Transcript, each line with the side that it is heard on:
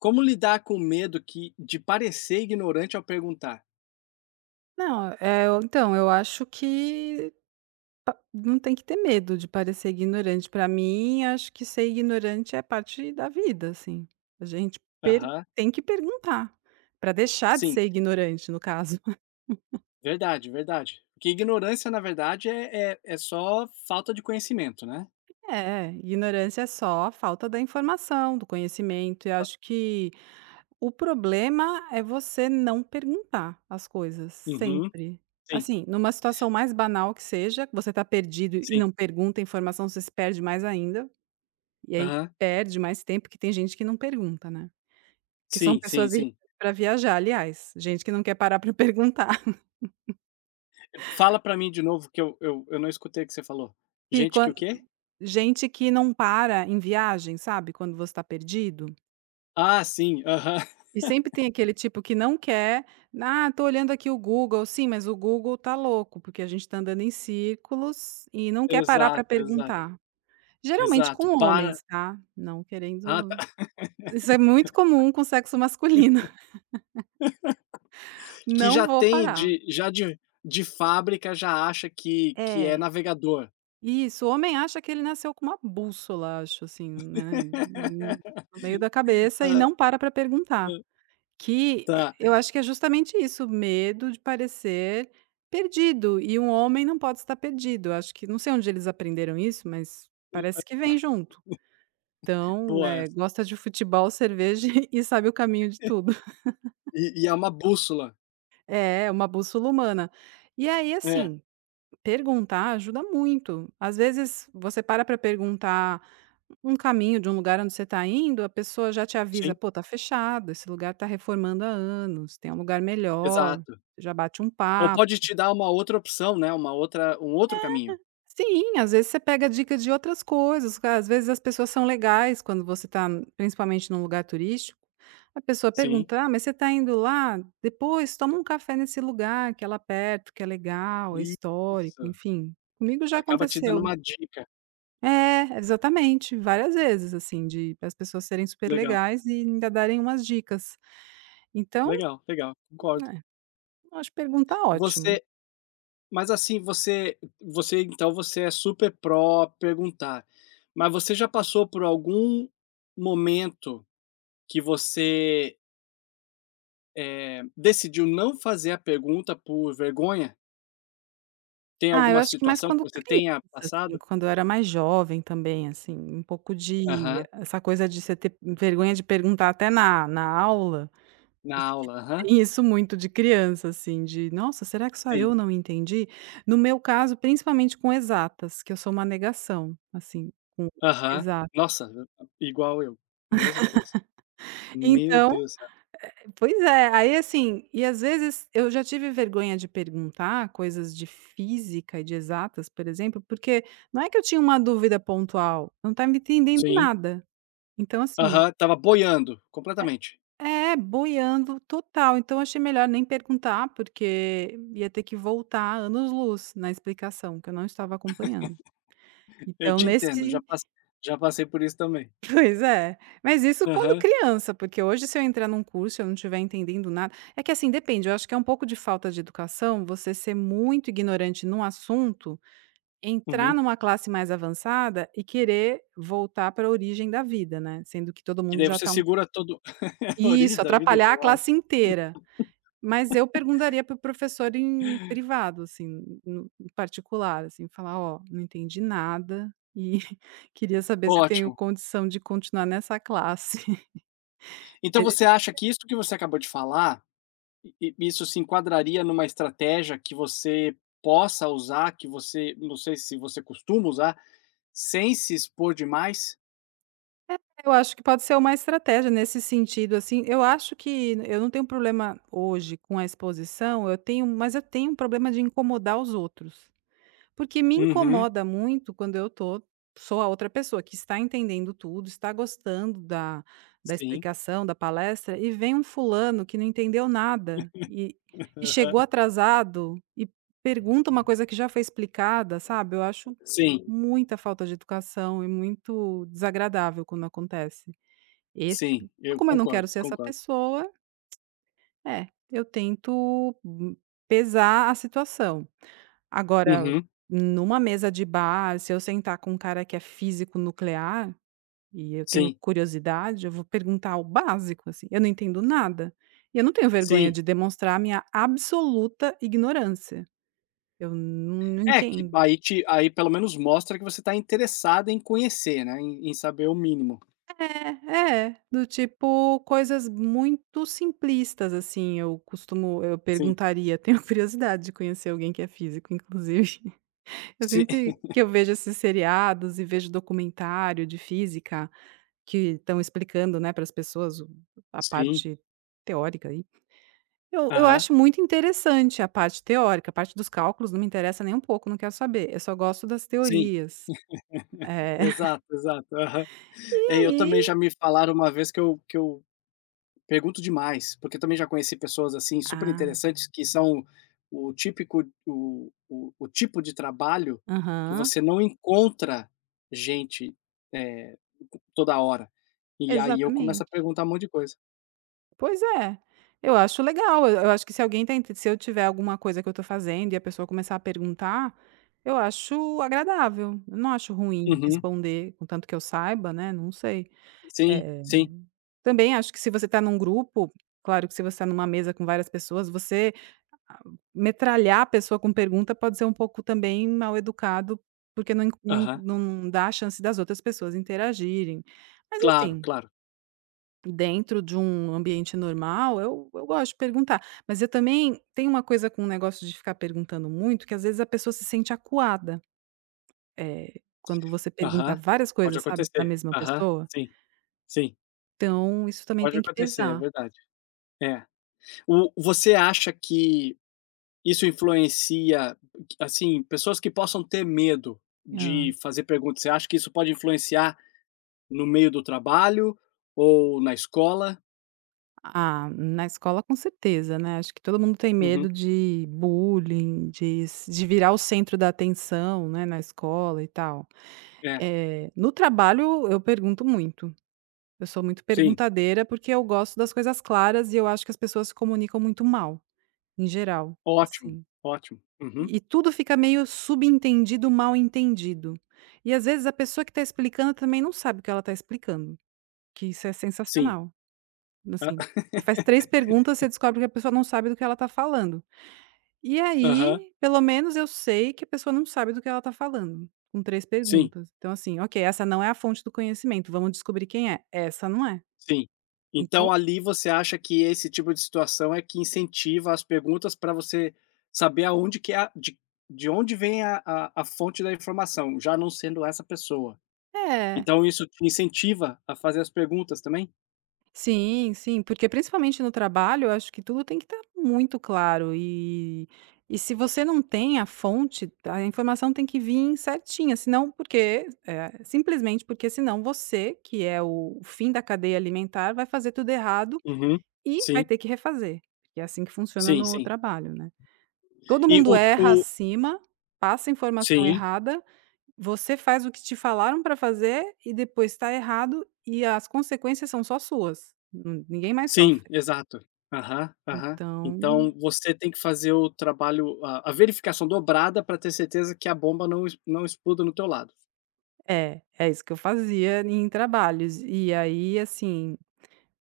left: Como lidar com o medo que de parecer ignorante ao perguntar?
right: Não, eu então, eu acho que não tem que ter medo de parecer ignorante. Para mim, acho que ser ignorante é parte da vida, assim. A gente per
left: Aham,
right: tem que perguntar, para deixar de
left: sim,
right: ser ignorante, no caso.
left: verdade, verdade. Porque ignorância, na verdade, é só falta de conhecimento, né?
right: É, ignorância é só a falta da informação, do conhecimento, e
left: Ah,
right: acho que o problema é você não perguntar as coisas,
left: uhum,
right: sempre.
left: sim,
right: Assim, numa situação mais banal que seja, que você está perdido e
left: sim.
right: não pergunta a informação, você se perde mais ainda. E aí
left: Aham,
right: perde mais tempo, que tem gente que não pergunta, né. Que são
left: sim, sim,
right: pessoas irritantes
left: sim.
right: pra viajar, aliás, gente que não quer parar para perguntar.
left: Fala pra mim de novo que eu não escutei o que você falou.
right: Que
left: Gente
right: quan
left: que o quê?
right: Gente que não para em viagem, sabe, quando você está perdido.
left: Ah, sim, aham.
right: E sempre tem aquele tipo que não quer: "Ah, tô olhando aqui o Google", sim, mas o Google tá louco, porque a gente tá andando em círculos e não quer parar para
left: Exato, exato,
right: perguntar. Geralmente
left: exato.
right: com
left: Para.
right: homens, tá, não
left: Ah, tá.
right: querendo isso é muito comum com sexo masculino.
left: Que
right: "Não
left: já
right: vou
left: tem,
right: parar".
left: de, já de fábrica, já acha que é
right: É.
left: navegador.
right: Isso, o homem acha que ele nasceu com uma bússola, acho assim, né, no meio da cabeça e
left: Ah,
right: não para pra perguntar, que
left: tá,
right: eu acho que é justamente isso, o medo de parecer perdido, e um homem não pode estar perdido, eu acho que não sei onde eles aprenderam isso, mas parece que vem junto. Então,
left: pô, é
right: gosta de futebol, cerveja e sabe o caminho de tudo.
left: e é uma bússola.
right: É, é uma bússola humana. E aí,
left: É,
right: assim. Perguntar ajuda muito. Às vezes, você para para perguntar um caminho de um lugar onde você está indo, a pessoa já te avisa:
left: sim,
right: "Pô, tá fechado, esse lugar tá reformando há anos, tem um lugar melhor",
left: exato.
right: já bate um
left: Ou
right: papo.
left: pode te dar uma outra opção, né, uma outra um outro caminho.
right: Sim, às vezes você pega dica de outras coisas, às vezes as pessoas são legais quando você está, principalmente num lugar turístico, a pessoa
left: Sim,
right: pergunta: "Ah, mas você está indo lá? Depois toma um café nesse lugar que é lá perto, que é legal, é histórico",
left: isso.
right: enfim, comigo já
left: Acaba te dando
right: aconteceu.
left: uma dica.
right: É, exatamente, várias vezes, assim, de as pessoas serem super
left: Legal,
right: legais e ainda darem umas dicas. Então,
left: legal, legal, concordo.
right: né, eu acho pergunta ótimo.
left: Você Mas assim, você é super pró perguntar, mas você já passou por algum momento que você, decidiu não fazer a pergunta por vergonha? Tem
right: Ah, eu
left: alguma
right: acho que mais
left: situação que
right: quando
left: você
right: criança,
left: tenha
right: assim,
left: passado?
right: quando eu era mais jovem também, assim, um pouco de
left: Aham.
right: essa coisa de você ter vergonha de perguntar até na aula,
left: Na
right: acho que
left: aula, aham,
right: tem isso muito de criança, assim, de: "Nossa, será que só eu
left: sim.
right: não entendi?". No meu caso, principalmente com exatas, que eu sou uma negação, assim, com
left: Aham.
right: exato.
left: Nossa, igual eu, mesma coisa. Meu
right: Então,
left: Deus do céu.
right: pois é, aí assim, e às vezes eu já tive vergonha de perguntar coisas de física e de exatas, por exemplo, porque não é que eu tinha uma dúvida pontual, eu não estava entendendo
left: Sim.
right: nada. Então, assim,
left: Aham, tava boiando, completamente.
right: é, boiando total. Então, achei melhor nem perguntar, porque ia ter que voltar anos-luz na explicação, que eu não estava acompanhando.
left: Eu
right: Então,
left: te entendo,
right: nesse,
left: já passei por isso também.
right: pois é. Mas isso quando
left: Aham,
right: criança, porque hoje se eu entrar num curso e eu não estiver entendendo nada é que assim, depende, eu acho que é um pouco de falta de educação você ser muito ignorante num assunto, entrar
left: uhum.
right: numa classe mais avançada e querer voltar para a origem da vida, né, sendo que todo
left: Que
right: mundo
left: daí
right: já
left: você
right: está um.
left: segura todo a
right: Isso,
left: origem da vida é
right: atrapalhar a
left: demais.
right: classe inteira. Mas eu perguntaria para o professor em privado, assim, no em particular, assim, falar: "Ó, não entendi nada e queria saber se eu tenho
left: Ótimo.
right: condição de continuar nessa classe".
left: Então
right: E
left: você acha que isso que você acabou de falar, i i isso se enquadraria numa estratégia que você possa usar, que você não sei se você costuma usar, sem se expor demais?
right: eu acho que pode ser uma estratégia nesse sentido, assim, eu acho que eu não tenho problema hoje com a exposição, eu tenho mas eu tenho um problema de incomodar os outros. Porque me
left: Uhum,
right: incomoda muito quando eu tô sou a outra pessoa que está entendendo tudo, está gostando da
left: sim.
right: explicação, da palestra, e vem um fulano que não entendeu nada e e chegou
left: Aham.
right: atrasado e pergunta uma coisa que já foi explicada, sabe. Eu acho
left: Sim,
right: muita falta de educação e muito desagradável quando acontece. Esse tipo
left: sim,
right: então
left: eu
right: como eu não quero
left: concordo,
right: ser essa
left: concordo.
right: pessoa é, eu tento m pesar a situação. Agora,
left: Uhum,
right: numa mesa de bar, se eu sentar com um cara que é físico nuclear, e eu tenho
left: sim,
right: curiosidade, eu vou perguntar o básico, assim, eu não entendo nada, e eu não tenho vergonha
left: sim.
right: de demonstrar a minha absoluta ignorância. Eu não
left: É que
right: entendo.
left: aí pelo menos mostra que você está interessado em conhecer, né, em saber o mínimo.
right: É, é, do tipo coisas muito simplistas, assim, eu costumo eu
left: Sim,
right: perguntaria, tenho curiosidade de conhecer alguém que é físico, inclusive. Eu
left: sim
right: sempre que eu vejo esses seriados e vejo documentário de física, que estão explicando, né, para as pessoas o a
left: sim,
right: parte teórica aí, eu
left: aham,
right: acho muito interessante a parte teórica, a parte dos cálculos não me interessa nem um pouco, não quero saber, eu só gosto das
left: sim,
right: teorias. É.
left: exato, exato, aham.
right: E
left: É, eu também
right: aí
left: já me falaram uma vez que eu pergunto demais, porque eu também já conheci pessoas, assim, super
right: ah,
left: interessantes que são o típico o tipo de trabalho que
right: aham,
left: você não encontra gente, eh, toda hora. E aí eu começo a
right: exatamente.
left: perguntar um monte de coisa.
right: Pois é, eu acho legal, eu acho que se alguém tá inte se eu tiver alguma coisa que eu tô fazendo e a pessoa começar a perguntar, eu acho agradável, eu não acho ruim
left: Uhum.
right: responder, contanto que eu saiba, né, não sei.
left: Sim,
right: Eh,
left: sim.
right: também acho que se você tá num grupo, claro que se você tá numa mesa com várias pessoas, você a metralhar a pessoa com pergunta pode ser um pouco também mal educado, porque
left: Aham.
right: não dá a chance das outras pessoas interagirem. Mas
left: Claro,
right: assim,
left: claro.
right: dentro de um ambiente normal, eu gosto de perguntar, mas eu também tenho uma coisa com o negócio de ficar perguntando muito, que às vezes a pessoa se sente acuada, quando você pergunta
left: Aham.
right: várias
left: Pode
right: coisas, sabe, para a
left: acontecer.
right: mesma
left: Aham.
right: pessoa.
left: Sim, sim.
right: Então isso também
left: Pode
right: tem que
left: acontecer, é
right: pesar.
left: verdade. É. O Você acha que isso influencia, assim, pessoas que possam ter medo
right: Hã.
left: de fazer perguntas, você acha que isso pode influenciar no meio do trabalho ou na escola?
right: Ah, na escola com certeza, né, acho que todo mundo tem medo
left: Uhum.
right: de bullying, de virar o centro da atenção, né, na escola e tal.
left: É.
right: No trabalho eu pergunto muito. Eu sou muito
left: Sim.
right: perguntadeira, porque eu gosto das coisas claras e eu acho que as pessoas se comunicam muito mal, em geral,
left: Ótimo,
right: assim.
left: ótimo. Uhum.
right: E tudo fica meio subentendido, mal entendido. E às vezes a pessoa que tá explicando também não sabe o que ela tá explicando, que isso é
left: Sim.
right: sensacional, assim.
left: Hã.
right: Você faz 3 perguntas, você descobre que a pessoa não sabe do que ela tá falando. E
left: Aham.
right: aí, pelo menos eu sei que a pessoa não sabe do que ela tá falando, com 3
left: Sim.
right: perguntas. Então assim, ok, essa não é a fonte do conhecimento, vamos descobrir quem é. Essa não é.
left: Sim. Então
right: Então
left: ali você acha que esse tipo de situação é que incentiva as perguntas para você saber aonde que é a de onde vem a fonte da informação, já não sendo essa pessoa.
right: é.
left: Então isso te incentiva a fazer as perguntas também?
right: Sim, sim, porque principalmente no trabalho, eu acho que tudo tem que estar muito claro e se você não tem a fonte, a informação tem que vir certinha, senão porque simplesmente porque senão você, que é o fim da cadeia alimentar, vai fazer tudo errado
left: Uhum.
right: e vai
left: Sim,
right: ter que refazer, porque é assim que funciona
left: sim,
right: no
left: sim.
right: trabalho, né. Todo
left: E
right: mundo
left: o
right: erra acima, passa informação
left: Sim,
right: errada você faz o que te falaram pra fazer e depois tá errado e as consequências são só suas, nu ninguém mais
left: sim,
right: sofre.
left: exato. Aham, aham.
right: Então
left: Então você tem que fazer o trabalho a verificação dobrada para ter certeza que a bomba não exploda no teu lado.
right: é, é isso que eu fazia em trabalhos. E aí, assim,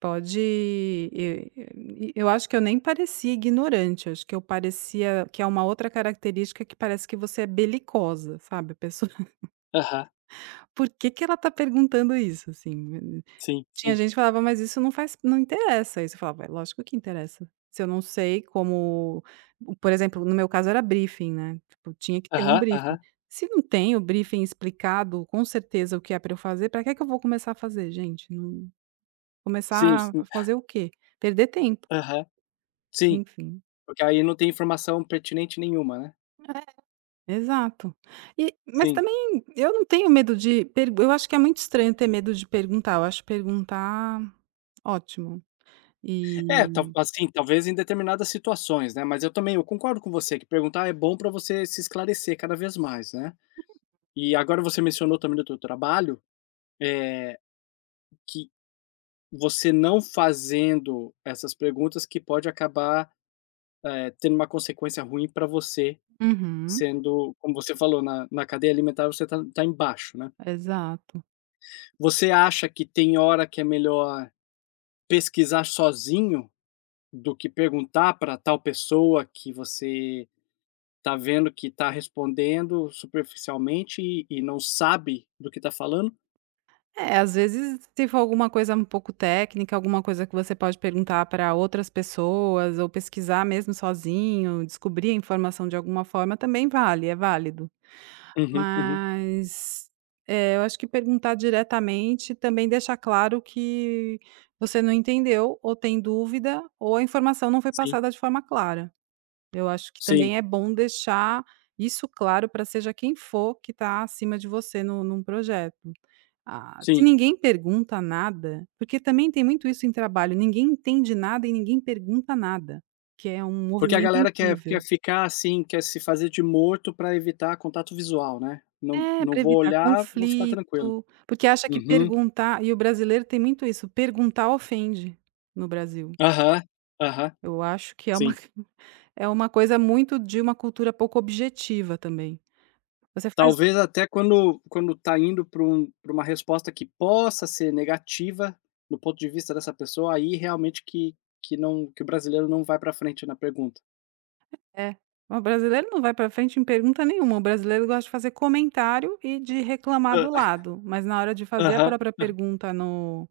right: pode e eu acho que eu nem parecia ignorante, acho que eu parecia que é uma outra característica que parece que você é belicosa, sabe, a pessoa:
left: Aham.
right: "Por que que ela tá perguntando isso?", assim.
left: Sim,
right: Tinha
left: sim.
right: gente que falava: "Mas isso não faz não interessa", isso. Você falava: "É lógico que interessa". Se eu não sei como, por exemplo, no meu caso era briefing, né, tipo, tinha que ter um
left: Aham,
right: briefing.
left: aham.
right: Se não tem o briefing explicado com certeza o que é para eu fazer, para que é que eu vou começar a fazer, gente? Não,
left: Sim,
right: começar a
left: sim.
right: fazer o quê? Perder tempo,
left: Aham. Sim,
right: enfim.
left: porque aí não tem informação pertinente nenhuma, né.
right: Exato. E mas
left: Sim.
right: também eu não tenho medo de per eu acho que é muito estranho ter medo de perguntar, eu acho perguntar ótimo.
left: É,
right: E
left: talvez em determinadas situações, né, mas eu também eu concordo com você que perguntar é bom para você se esclarecer cada vez mais, né. E agora você mencionou também do teu trabalho, é que você não fazendo essas perguntas que pode acabar, tendo uma consequência ruim para você,
right: uhum,
left: sendo como você falou, na cadeia alimentar você tá embaixo, né.
right: exato.
left: Você acha que tem hora que é melhor pesquisar sozinho? Do que perguntar para tal pessoa que você está vendo que está respondendo superficialmente e não sabe do que está falando.
right: É, às vezes, se for alguma coisa um pouco técnica, alguma coisa que você pode perguntar para outras pessoas ou pesquisar mesmo sozinho, descobrir a informação de alguma forma, também vale, é válido.
left: Uhum, uhum.
right: Mas, eu acho que perguntar diretamente também deixa claro que você não entendeu ou tem dúvida ou a informação não foi
left: Sim,
right: passada de forma clara. Eu acho que também
left: sim,
right: é bom deixar isso claro para seja quem for que está acima de você num projeto. Ah, se
left: sim.
right: ninguém pergunta nada porque também tem muito isso em trabalho, ninguém entende nada e ninguém pergunta nada, que é um
left: Porque a
right: movimento
left: galera
right: incrível.
left: quer ficar, assim, quer se fazer de morto para evitar contato visual, né.
right: É,
left: Não
right: para
left: vou
right: evitar
left: olhar, vou ficar tranquilo.
right: conflito, porque acha que
left: Uhum.
right: perguntar e o brasileiro tem muito isso, perguntar ofende no Brasil.
left: Aham, aham.
right: Eu acho que é uma
left: Sim.
right: é uma coisa muito de uma cultura pouco objetiva também. Você faz
left: Talvez até quando tá indo para pra uma resposta que possa ser negativa, do ponto de vista dessa pessoa, aí realmente que o brasileiro não vai para frente na pergunta.
right: é. O brasileiro não vai pra frente em pergunta nenhuma, o brasileiro gosta de fazer comentário e de reclamar do
left: Hã.
right: lado, mas na hora de fazer a
left: Aham,
right: própria pergunta no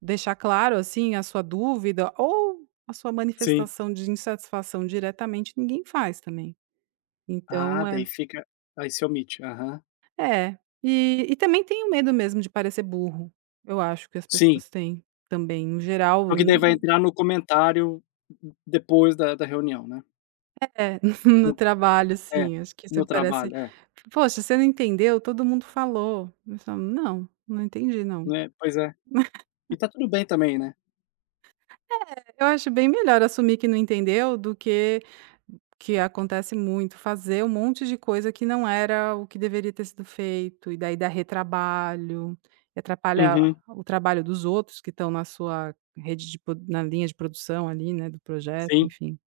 right: deixar claro, assim, a sua dúvida ou a sua
left: sim.
right: manifestação de insatisfação diretamente, ninguém faz também. Então
left: Ah,
right: é
left: daí fica aí se omite, aham.
right: é. E também tem o medo mesmo de parecer burro, eu acho que as
left: Sim,
right: pessoas têm também, em geral
left: porque daí vai entrar no comentário depois da reunião, né.
right: é, no
left: No
right: trabalho
left: É,
right: sim, acho que
left: no
right: isso parece:
left: trabalho, é,
right: "Poxa, você não entendeu? Todo mundo falou". Eu falo: "Não, não entendi não".
left: né, pois é. E tá tudo bem também, né.
right: Eu acho bem melhor assumir que não entendeu do que acontece muito, fazer um monte de coisa que não era o que deveria ter sido feito, e daí dá retrabalho, e atrapalha
left: Uhum,
right: o trabalho dos outros que estão na sua rede de pro na linha de produção ali, né, do projeto,
left: sim.
right: enfim,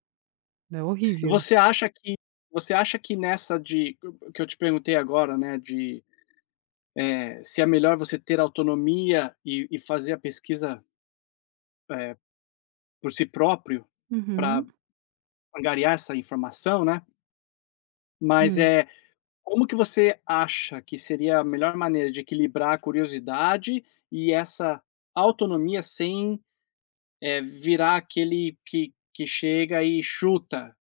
right: é
left: E
right: horrível.
left: você acha que nessa de que eu te perguntei agora, né, de se é melhor você ter autonomia e fazer a pesquisa, eh, por si próprio, para
right: Uhum.
left: angariar essa informação, né, mas,
right: Hum.
left: é, como que você acha que seria a melhor maneira de equilibrar a curiosidade e essa autonomia sem, virar aquele que chega e chuta: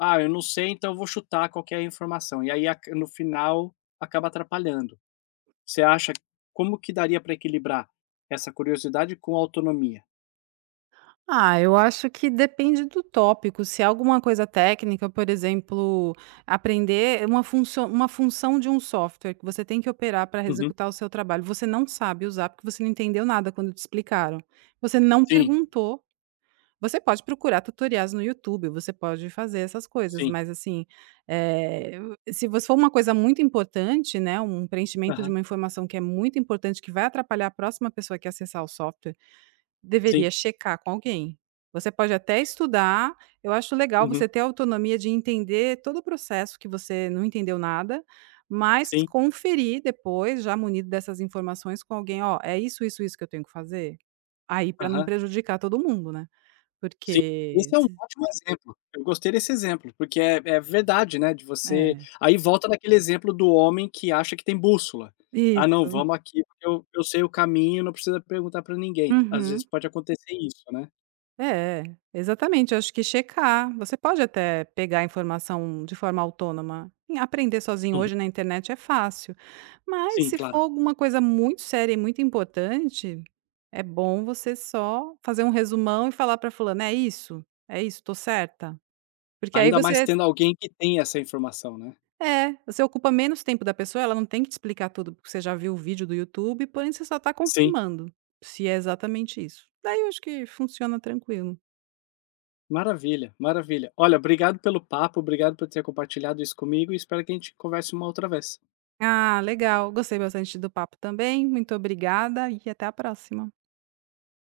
left: "Ah, eu não sei, então eu vou chutar qualquer informação", e aí aca no final acaba atrapalhando. Você acha como que daria para equilibrar essa curiosidade com a autonomia?
right: Ah, eu acho que depende do tópico. Se é alguma coisa técnica, por exemplo, aprender uma função de um software que você tem que operar para
left: Uhum.
right: executar o seu trabalho, você não sabe usar porque você não entendeu nada quando te explicaram. Você não
left: Sim,
right: perguntou. Você pode procurar tutoriais no YouTube, você pode fazer essas coisas,
left: sim.
right: mas assim, eh, se você for uma coisa muito importante, né, um preenchimento de
left: Aham.
right: uma informação que é muito importante, que vai atrapalhar a próxima pessoa que acessar o software. Deveria
left: Sim.
right: checar com alguém. Você pode até estudar, eu acho legal
left: Uhum.
right: você ter a autonomia de entender todo o processo que você não entendeu nada, mas
left: Sim.
right: conferir depois, já munido dessas informações com alguém: "Ó, é isso, isso, isso que eu tenho que fazer?". Aí para não
left: Aham.
right: prejudicar todo mundo, né,
left: Sim.
right: porque
left: Esse é um
right: se
left: ótimo exemplo. Eu gostei desse exemplo, porque é é verdade, né, de você
right: é,
left: aí volta naquele exemplo do homem que acha que tem bússola. "Ah não,
right: isso.
left: vamos aqui porque eu sei o caminho, não precisa perguntar para ninguém". Às
right: Uhum.
left: vezes pode acontecer isso, né.
right: É, exatamente. Eu acho que checar. Você pode até pegar a informação de forma autônoma. E aprender sozinho
left: Uhum.
right: hoje na internet é fácil. Mas
left: Sim,
right: se for
left: claro.
right: alguma coisa muito séria e muito importante, é bom você só fazer um resumão e falar para fulano, é isso? É isso, tô certa? Porque aí
left: Ainda mais
right: você
left: tendo alguém que tem essa informação, né.
right: é, você ocupa menos tempo da pessoa, ela não tem que te explicar tudo, porque você já viu o vídeo do YouTube, porém você só está
left: Sim.
right: confirmando se é exatamente isso. Daí eu acho que funciona tranquilo.
left: Maravilha, maravilha. Olha, obrigado pelo papo, obrigado por ter compartilhado isso comigo e espero que a gente converse uma outra vez.
right: Ah, legal. Gostei bastante do papo também. Muito obrigada e até a próxima.